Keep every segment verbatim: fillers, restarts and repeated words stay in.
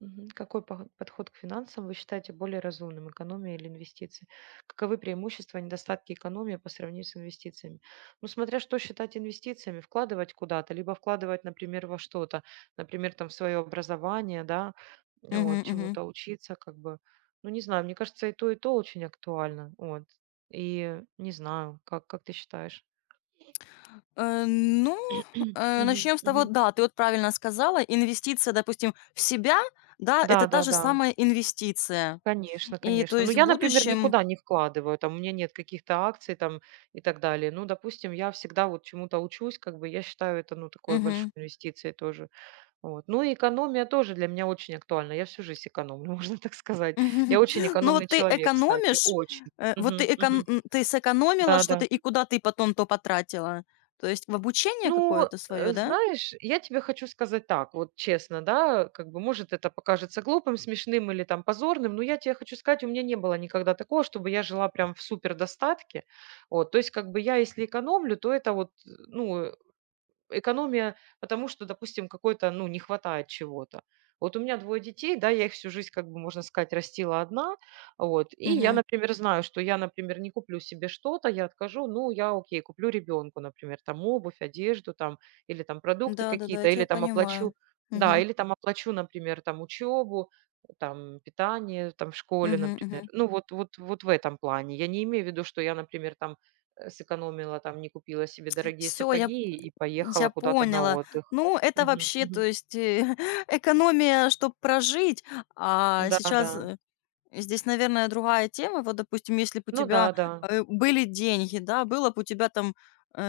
Мгм. Какой поход- подход к финансам вы считаете более разумным, экономия или инвестиции? Каковы преимущества и недостатки экономии по сравнению с инвестициями? Ну, смотря что считать инвестициями, вкладывать куда-то, либо вкладывать, например, во что-то, например, там в свое образование, да, Мгм, вот, мгм. чему-то учиться, как бы. Ну, не знаю, мне кажется, и то, и то очень актуально, вот. И не знаю, как, как ты считаешь? Э, ну, э, Мгм, начнем с того, мгм. да, ты вот правильно сказала, инвестиция, допустим, в себя, да, Да, это та да, же да. самая инвестиция. Конечно, И то конечно. Ну, есть в я, например, будущем. никуда не вкладываю, там у меня нет каких-то акций там и так далее. Ну, допустим, я всегда вот чему-то учусь, как бы я считаю это, ну, такой большой Мгм. инвестицией тоже. Вот. Ну, и экономия тоже для меня очень актуальна. Я всю жизнь экономлю, можно так сказать. Я Мгм. очень Ну экономный вот ты человек, кстати, экономишь, очень. э, вот ты Мгм, экон мгм. м, ты сэкономила Да-да. что-то, и куда ты потом то потратила? То есть в обучение Ну, какое-то свое, э, да? знаешь, я тебе хочу сказать так, вот честно, да, как бы, может, это покажется глупым, смешным или там позорным, но я тебе хочу сказать, у меня не было никогда такого, чтобы я жила прям в супер достатке. Вот, то есть, как бы я, если экономлю, то это вот, э, ну, экономия, потому что, допустим, какой-то, ну, не хватает чего-то. Вот у меня двое детей, да, я их всю жизнь, как бы, можно сказать, растила одна, вот, и я, Мгм. например, знаю, что я, например, не куплю себе что-то, я откажу, ну, я, окей, куплю ребенку, например, там, обувь, одежду, там, или там продукты Да-да-да, я какие-то, или тебя там понимаю. оплачу, да, Мгм. или там оплачу, например, там, учебу, там, питание, там, в школе, Мгм, например. мгм. Ну, вот, вот, вот в этом плане. Я не имею в виду, что я, например, там, э, сэкономила там, не купила себе дорогие я сапоги и я поехала куда-то на поняла. отдых. Ну, это Мгм, вообще, то мгм. есть, э, экономия, чтобы прожить, а Да, да. сейчас, э здесь, наверное, другая тема. Вот, допустим, если бы у Ну да, тебя, да. э, были деньги, да, было бы у тебя там,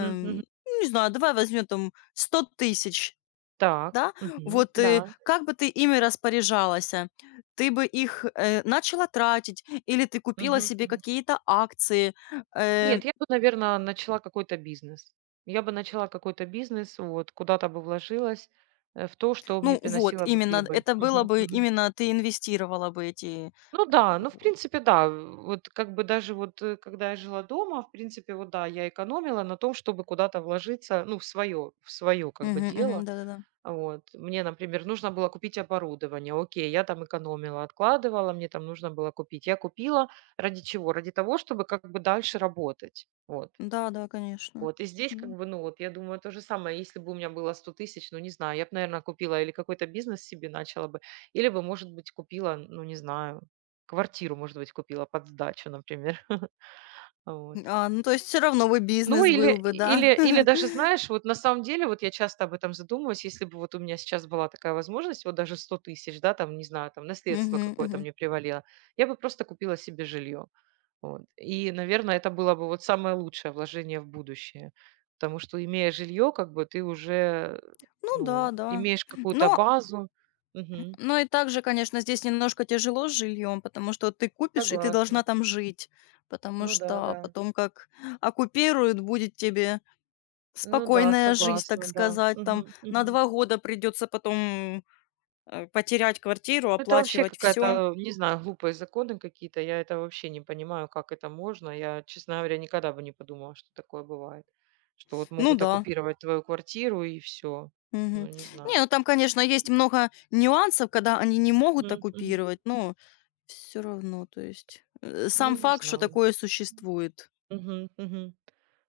М, мгм. ну, не знаю, давай возьмем там сто тысяч, Так. да, Мгм. вот, э, Да. как бы ты ими распоряжалась? Э, Ты бы их, э, начала тратить или ты купила Мгм, себе мгм. какие-то акции? Э, Нет, я бы, наверное, начала какой-то бизнес. Я бы начала какой-то бизнес, вот, куда-то бы вложилась, э, в то, что мне ну вот, приносило бы именно прибыль. это было Мгм, бы, мгм. именно ты инвестировала бы эти. Ну да, ну, в принципе, да. Вот как бы даже вот, э, когда я жила дома, в принципе, вот да, я экономила на том, чтобы куда-то вложиться, ну, в свое в свое как бы Мгм, мгм, дело. да-да-да. Вот. Мне, например, нужно было купить оборудование. Окей, я там экономила, откладывала, мне там нужно было купить. Я купила ради чего? Ради того, чтобы как бы дальше работать. Вот. Да, да, конечно. Вот. И здесь как М. бы, ну вот, я думаю, то же самое. Если бы у меня было сто тысяч, ну не знаю, я бы, наверное, купила или какой-то бизнес себе начала бы, или бы, может быть, купила, ну не знаю, квартиру, может быть, купила под сдачу, например. Вот. А, ну, то есть все равно бы Ну, бизнес или был бы, да? или или даже, знаешь, вот на самом деле, вот я часто об этом задумываюсь, если бы вот у меня сейчас была такая возможность, вот даже сто тысяч да, там, не знаю, там, наследство Мгм, какое-то мгм. мне привалило, я бы просто купила себе жилье. Вот. И, наверное, это было бы вот самое лучшее вложение в будущее. Потому что, имея жилье, как бы ты уже, Ну да, ну, да. имеешь какую-то Но базу. Мгм. но и также, конечно, здесь немножко тяжело с жильем, потому что ты купишь, и ты должна Согласна. там жить, потому Ну да, что да. потом как оккупируют, будет тебе Ну да, спокойная жизнь, так согласна, да. сказать. Там Мгм, на мгм. два года придется потом, э, потерять квартиру, Ну, Это вообще оплачивать все. какая-то, не знаю, глупые законы какие-то. Я это вообще не понимаю, как это можно. Я, честно говоря, никогда бы не подумала, что такое бывает. Что вот Ну могут да. оккупировать твою квартиру и все. Ну, Мгм. не Не, знаю. ну там, конечно, есть много нюансов, когда они не могут Мгм, мгм. оккупировать, но все равно, то есть, э, Ну, сам не факт, что знаю. такое существует. Мгм, мгм.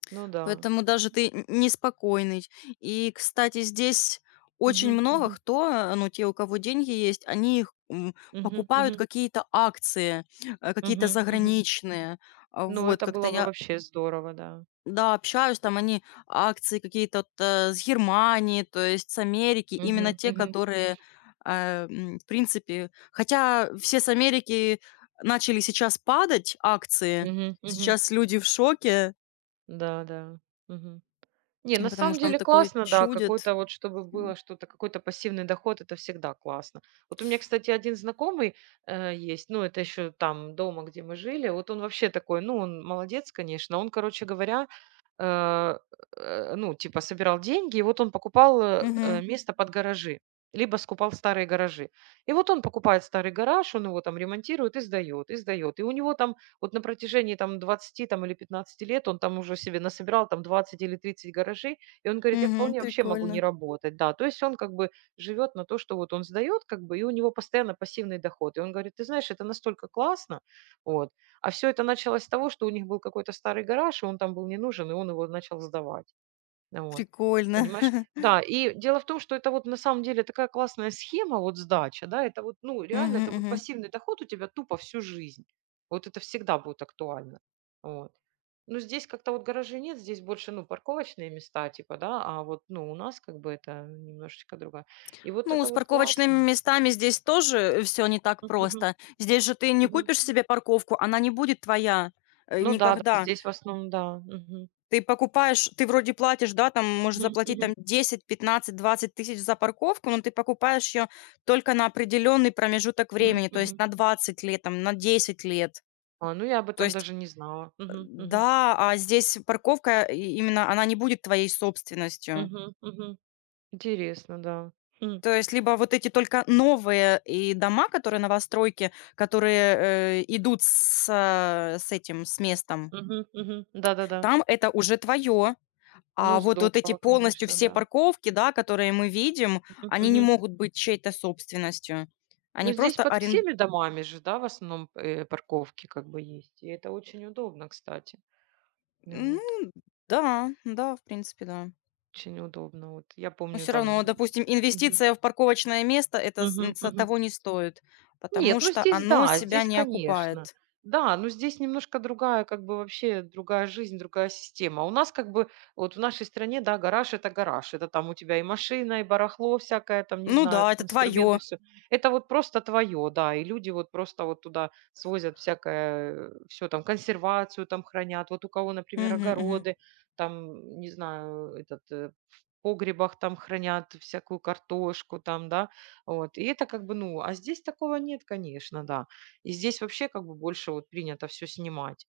Ну да. Поэтому даже ты н неспокойный. И, кстати, здесь очень Мгм, много мгм, кто, э, ну, те, у кого деньги есть, они их, м, мгм, покупают мгм, какие-то акции, э, какие-то мгм, мгм. заграничные. А, Ну, вот, это как-то было бы я, вообще здорово, да. да, общаюсь, там они акции какие-то вот, э, с Германии, то есть с Америки, именно Мгм, те, мгм, которые, а, м, в принципе хотя все с Америки начали сейчас падать акции. мгм, мгм. Сейчас люди в шоке, Да, да. Мгм. Не, на потому самом что там деле такое классно, да, чудит. какой-то вот, чтобы М. было что-то, какой-то пассивный доход, это всегда классно. Вот у меня, кстати, один знакомый э, есть, ну, это еще там дома, где мы жили, вот он вообще такой, ну, он молодец, конечно, он, короче говоря, э, э, ну, типа собирал деньги, и вот он покупал э, Мгм, э, место под гаражи, либо скупал старые гаражи. И вот он покупает старый гараж, он его там ремонтирует и сдает, и сдает. И у него там вот на протяжении там двадцати там, или пятнадцати лет он там уже себе насобирал там двадцать или тридцать гаражей, и он говорит, я мгм. вполне вообще могу Прикольно, не работать, да. То есть он как бы живет на то, что вот он сдает, как бы, и у него постоянно пассивный доход. И он говорит, ты знаешь, это настолько классно, вот, а все это началось с того, что у них был какой-то старый гараж, и он там был не нужен, и он его начал сдавать. Вот. прикольно. Понимаешь? Да, и дело в том, что это вот на самом деле такая классная схема, вот сдача, да, это вот, ну, реально, Мгм, это вот мгм. пассивный доход у тебя тупо всю жизнь. Вот это всегда будет актуально. Вот. Но здесь как-то вот гаражей нет, здесь больше, ну, парковочные места типа, да, а вот, ну, у нас как бы это немножечко другая. И вот Ну, это с вот классно. парковочными местами здесь тоже все не так Мгм, просто. Здесь же ты не мгм. купишь себе парковку, она не будет твоя, э, Ну да, да, никогда. здесь в основном, да. Мгм, Ты покупаешь, ты вроде платишь, да, там можешь мгм, заплатить мгм. там десять пятнадцать двадцать тысяч за парковку, но ты покупаешь ее только на определенный промежуток Мгм, времени, то есть мгм. на двадцать лет, там, на десять лет. А, ну я об То этом есть, даже не знала. э, Мгм, мгм, да, а здесь парковка и именно она не будет твоей собственностью. мгм, мгм. Интересно, да. Хм. То есть либо вот эти только новые и дома, которые новостройки, которые, э, идут с а, с этим, с местом, Мгм, мгм. Да-да-да. там это уже твое. Ну, А вот вот эти здорово, полностью конечно, все да. парковки, да, которые мы видим, Мгм, они не мгм. могут быть чьей-то собственностью. Они Но здесь просто под арен всеми домами же, да, в основном, э, парковки как бы есть. И это очень удобно, кстати. Ну вот, ну да, да, в принципе, да. очень удобно. Вот я Но помню все равно, там. допустим, Мгм, инвестиция в парковочное место — это с н мгм, с мгм. того не стоит, Нет, потому ну что здесь оно да, себя здесь, не конечно. окупает. Да, но здесь немножко другая, как бы вообще другая жизнь, другая система. А У нас как бы, вот в нашей стране, да, гараж– это гараж. Это там у тебя и машина, и барахло всякое, там, не Ну знаю, да, это там твое. инструменты, все. Это вот просто твое, да, и люди вот просто вот туда свозят всякое, все там, консервацию там хранят. Вот у кого, например, огороды, там, не знаю, этот, э, в погребах там хранят всякую картошку там, да, вот. И это как бы, ну, а здесь такого нет, конечно, да. И здесь вообще как бы больше вот принято все снимать.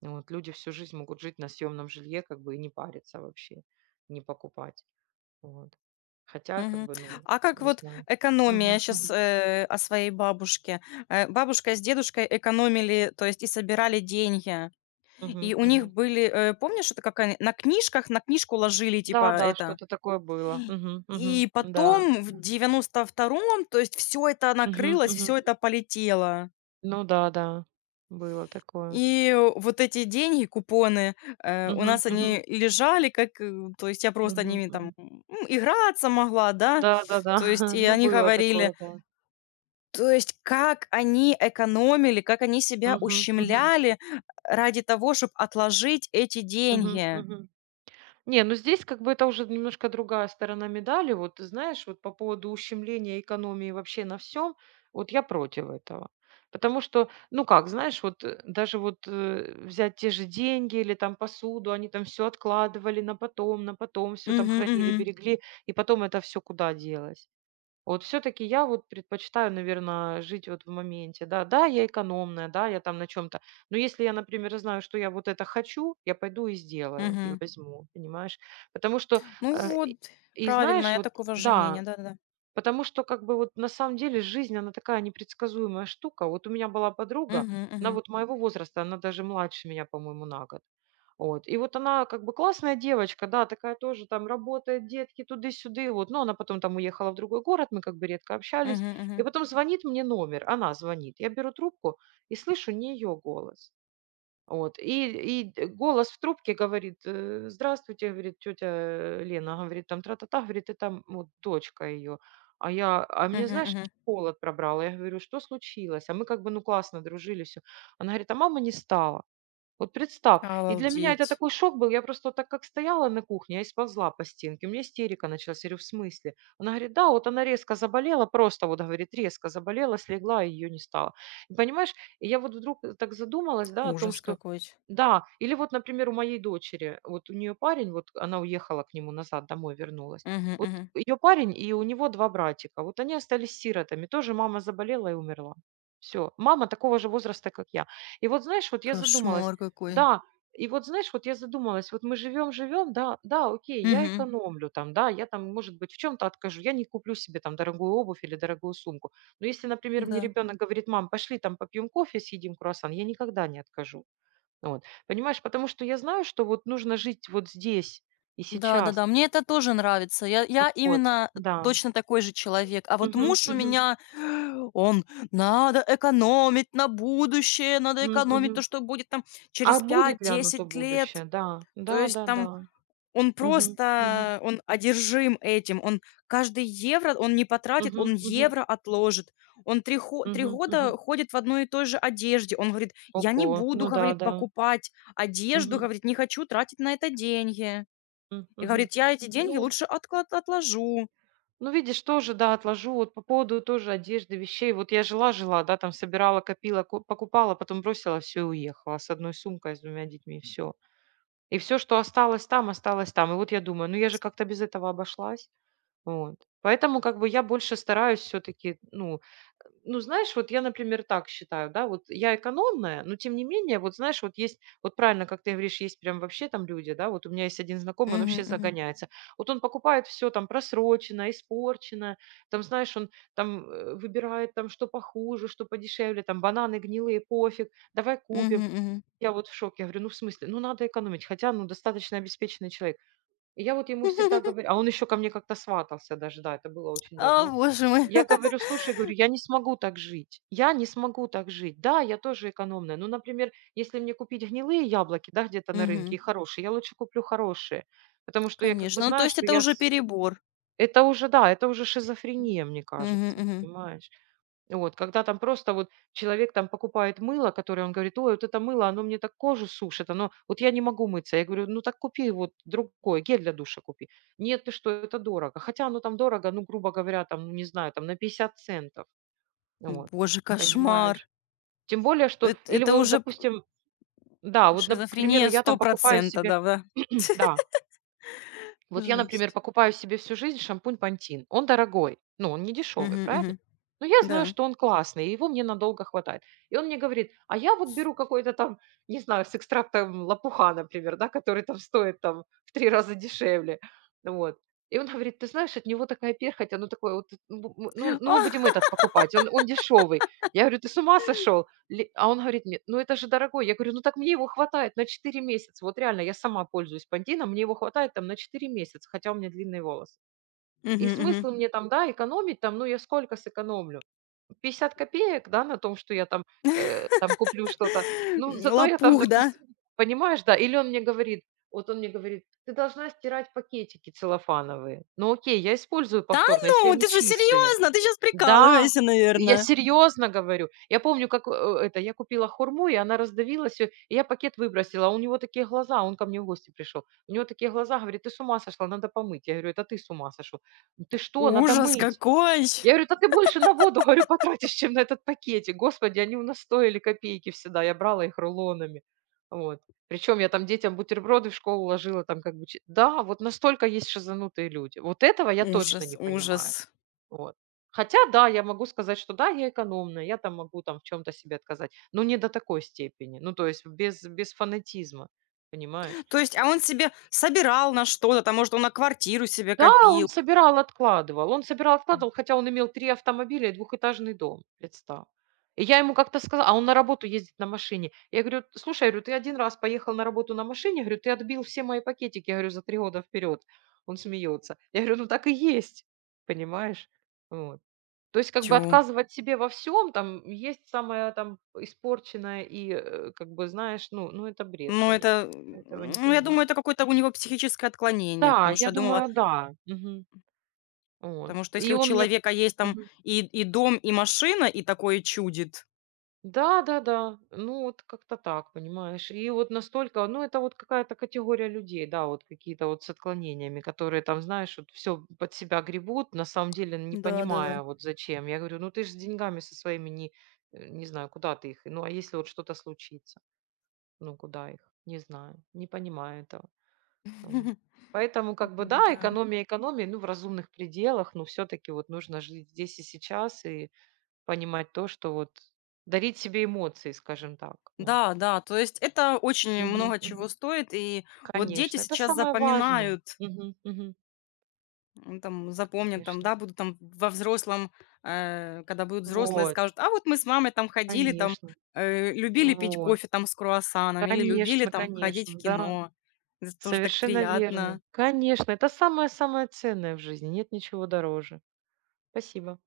Вот. Люди всю жизнь могут жить на съемном жилье, как бы и не париться вообще, не покупать. Вот. Хотя, как Мгм. бы, ну, А как не вот знаю. экономия Мгм, сейчас мгм, о своей бабушке. Э, бабушка с дедушкой экономили, то есть и собирали деньги. И мгм, у них мгм. были, э, помнишь, это как они на книжках, на книжку ложили, Да, типа, да, это. что-то такое было. Мгм, мгм, И да. потом в девяносто втором, то есть все это Мгм, накрылось, все мгм. это полетело. Ну да, да, было такое. И э, вот эти деньги, купоны, э, у Мгм, нас мгм, они лежали, как, э, то есть я просто мгм, ними там, мгм. м, играться могла, да. Да, да, да. То есть и Ну они было говорили: такое, да. то есть как они экономили, как они себя Мгм, мгм, ущемляли ради того, чтобы отложить эти мгм, деньги. мгм. Не, ну здесь как бы это уже немножко другая сторона медали. Вот ты знаешь, вот по поводу ущемления экономии вообще на всем, вот я против этого. Потому что, ну как, знаешь, вот э, даже вот э, взять те же деньги или там посуду, они там все откладывали на потом, на потом все там Мгм, хранили, мгм, берегли, и потом это все куда делось? Вот все-таки я вот предпочитаю, наверное, жить вот в моменте, да. Да, я экономная, да, я там на чем-то. Но если я, например, знаю, что я вот это хочу, я пойду и сделаю, и мгм. возьму, понимаешь? Потому что, Ну э, и вот, и правильно, знаешь, я вот, такого же мнения, да, да-да-да. потому что, как бы, вот на самом деле жизнь, она такая непредсказуемая штука. Вот у меня была подруга, Мгм, она мгм, вот моего возраста, она даже младше меня, по-моему, на год. Вот. И вот она как бы классная девочка, да, такая тоже там работает, детки туды-сюды, вот. Но она потом там уехала в другой город, мы как бы редко общались. мгм, И мгм, потом звонит мне номер, она звонит. Я беру трубку и слышу не ее голос. Вот, и и голос в трубке говорит: "Э, здравствуйте, говорит, тетя Лена, говорит, там тра-та-та, говорит, это м, вот дочка ее". А я, а мне, мгм, знаешь, мгм. холод пробрало. Я говорю: "Что случилось?" А мы как бы, ну, классно дружили, все. Она говорит: "А мама не стала, вот представь". И для меня это Обалдеть. такой шок был. Я просто вот так как стояла на кухне, я и сползла по стенке. У меня истерика началась. Я говорю, в смысле? Она говорит, да, вот она резко заболела, просто вот, говорит, резко заболела, слегла, и ее не стало. И понимаешь, и я вот вдруг э, так задумалась, да, о том, Ужас что какой. да, или вот, например, у моей дочери, вот у нее парень, вот она уехала к нему назад, домой вернулась. Мгм, Вот мгм. ее парень и у него два братика. Вот они остались сиротами. Тоже мама заболела и умерла. Все. Мама такого же возраста, как я. И вот, знаешь, вот я задумалась, Кошмар какой. да, и вот знаешь, вот я задумалась, вот мы живем, живем, да, да, окей, я Мгм. экономлю там, да, я там, может быть, в чем-то откажу, я не куплю себе там дорогую обувь или дорогую сумку. Но если, например, мне Да. ребенок говорит, мам, пошли там попьем кофе, съедим круассан, я никогда не откажу. Вот, понимаешь, потому что я знаю, что вот нужно жить вот здесь и сейчас. Да-да-да, мне это тоже нравится. Я я Вот, именно да. точно такой же человек. А вот Мгм, муж у мгм, меня, он: «Надо экономить на будущее, надо м, экономить то, мгм. что будет там А через пять, будет ли оно то десять лет». будущее? Да, То да, есть да, там да. он Мгм, мгм, просто, он одержим этим. Он каждый евро он не потратит, мгм, он мгм, евро отложит. Он три хо три мгм, года мгм. ходит в одной и той же одежде. Он говорит: «Я не Ого, буду, — ну да, говорит, — да. покупать одежду, — Мгм, говорит, — не хочу тратить на это деньги». м, И мгм. говорит: «Я эти деньги Ну лучше отклад отложу». ну, видишь, тоже, да, отложу. Вот по поводу тоже одежды, вещей. Вот я жила-жила, да, там собирала, копила, ко покупала, потом бросила все и уехала с одной сумкой, с двумя детьми, все. И все, что осталось там, осталось там. И вот я думаю: "Ну, я же как-то без этого обошлась". Вот. Поэтому как бы я больше стараюсь все-таки, ну, э, ну, знаешь, вот я, например, так считаю, да, вот я экономная, но тем не менее, вот знаешь, вот есть, вот правильно, как ты говоришь, есть прям вообще там люди, да, вот у меня есть один знакомый, он Мгм, вообще мгм. загоняется. Вот он покупает все там просроченное, испорченное, там, знаешь, он там э, выбирает там что похуже, что подешевле, там бананы гнилые, пофиг, давай Мгм, купим. мгм. Я вот в шоке, я говорю, ну, в смысле, ну, надо экономить, хотя, ну, достаточно обеспеченный человек. И я вот ему всегда говорю, а он еще ко мне как-то сватался даже, да, это было очень А, давно. боже мой. Я говорю, слушай, говорю, я не смогу так жить, я не смогу так жить. Да, я тоже экономная, но, например, если мне купить гнилые яблоки, да, где-то на рынке Мгм. и хорошие, я лучше куплю хорошие, потому что я как бы Конечно, ну, то знаю, есть что это я... уже с- перебор. Это уже, да, это уже шизофрения, мне Мгм, кажется, мгм. понимаешь? Вот, когда там просто вот человек там покупает мыло, которое он говорит: "Ой, вот это мыло, оно мне так кожу сушит, оно вот я не могу мыться". Я говорю: "Ну так купи вот другое, гель для душа купи". "Нет, ты что, это дорого". Хотя оно там дорого, ну, грубо говоря, там, ну, не знаю, там на пятьдесят центов. Вот, Боже, кошмар. понимаешь? Тем более, что Эт или это вот, уже п допустим, да, вот, нап к примеру, Шизофрения я сто, там покупаю себе да-да. да. Вот я, например, Жесть. покупаю себе всю жизнь шампунь "Пантин". Он дорогой, ну, он не дешевый, Мгм, правильно? мгм. Но я знаю, Да. что он классный, и его мне надолго хватает. И он мне говорит: "А я вот беру какой-то там, не знаю, с экстрактом лопуха, например, да, который там стоит там в три раза дешевле". Вот. И он говорит: "Ты знаешь, от него такая перхоть, оно такое вот, ну, ну, ну, мы будем Ах! этот покупать, он он дешевый". Я говорю: "Ты с ума сошел?" Ли А он говорит мне: "Ну, это же дорогой". Я говорю: "Ну, так мне его хватает на четыре месяца". Вот реально, я сама пользуюсь "Пантином", мне его хватает там на четыре месяца, хотя у меня длинные волосы. Мгм, И мгм. смысл Мгм. Мне там, да, экономить там, ну, я сколько сэкономлю? Пятьдесят копеек, да, на том, что я там, э, там куплю что-то. Ну, зато я там, Лопух, да? допустим, понимаешь, да. Или он мне говорит, вот он мне говорит: "Ты должна стирать пакетики целлофановые". Ну, окей, я использую Да повторно, если ну, они ты же чистые. серьезно? Ты сейчас Да, прикалываешься, я наверное? серьезно говорю. Я помню, как, э, это, я купила хурму, и она раздавилась, и я пакет выбросила, а у него такие глаза, он ко мне в гости пришел, у него такие глаза, говорит: "Ты с ума сошла, надо помыть". Я говорю: "Это ты с ума сошел". «Ну "Ты что, надо Ужас мыть". какой! Я говорю: "Да ты больше на воду, говорю, потратишь, чем на этот пакетик". Господи, они у нас стоили копейки всегда, я брала их рулонами. Вот. Причем я там детям бутерброды в школу ложила, там как бы че Да, вот настолько есть шизанутые люди. Вот этого я точно Ужас, не понимаю. ужас. Вот. Хотя, да, я могу сказать, что да, я экономная, я там могу там в чем-то себе отказать, но не до такой степени, ну, то есть без, без фанатизма, понимаешь? То есть, а он себе собирал на что-то, там, может, он на квартиру себе Да, копил. он собирал, откладывал, он собирал, М. откладывал, хотя он имел три автомобиля и двухэтажный дом, представь. И я ему как-то сказала, а он на работу ездит на машине. Я говорю, слушай, я говорю, ты один раз поехал на работу на машине, говорю, ты отбил все мои пакетики, я говорю, за три года вперед. Он смеется. Я говорю, ну так и есть, понимаешь? Вот. То есть как бы Тю. отказывать себе во всем, там, есть самое там испорченное и, э, как бы, знаешь, ну ну это бред, Ну, конечно. это, м, Этого не ну, я понимаю. думаю, это какое-то у него психическое отклонение, Да, потому что я я думала, думаю, да. Мгм. потому Вот. что если И у он мне. человека есть там Мгм. и, и дом, и машина, и такое чудит. Да-да-да. Ну вот как-то так, понимаешь. И вот настолько, ну это вот какая-то категория людей, да, вот какие-то вот с отклонениями, которые там, знаешь, вот всё под себя гребут, на самом деле не Да-да-да. понимая вот зачем. Я говорю: "Ну ты ж с деньгами со своими не, э, не знаю, куда ты их? Ну а если вот что-то случится?" Ну, куда их? Не знаю, не понимаю этого. Да. Вот. Да, Поэтому как бы да, да, экономия экономии ну, в разумных пределах, но все-таки вот нужно жить здесь и сейчас и понимать то, что вот дарить себе эмоции, скажем так. Вот. да, да, то есть это очень Мгм, много чего мгм. стоит, и вот дети Конечно, это сейчас самое важное. запоминают. Мгм, мгм. М, там запомнят, там, Конечно. да, будут там во взрослом, э, когда будут взрослые, Вот, скажут: «А вот мы с мамой там ходили, там, конечно. э, любили пить Вот. кофе там с круассаном или любили Конечно, там ходить в конечно, да. кино». Это тоже так Совершенно верно. приятно. Конечно, это самое-самое ценное в жизни. Нет ничего дороже. Спасибо.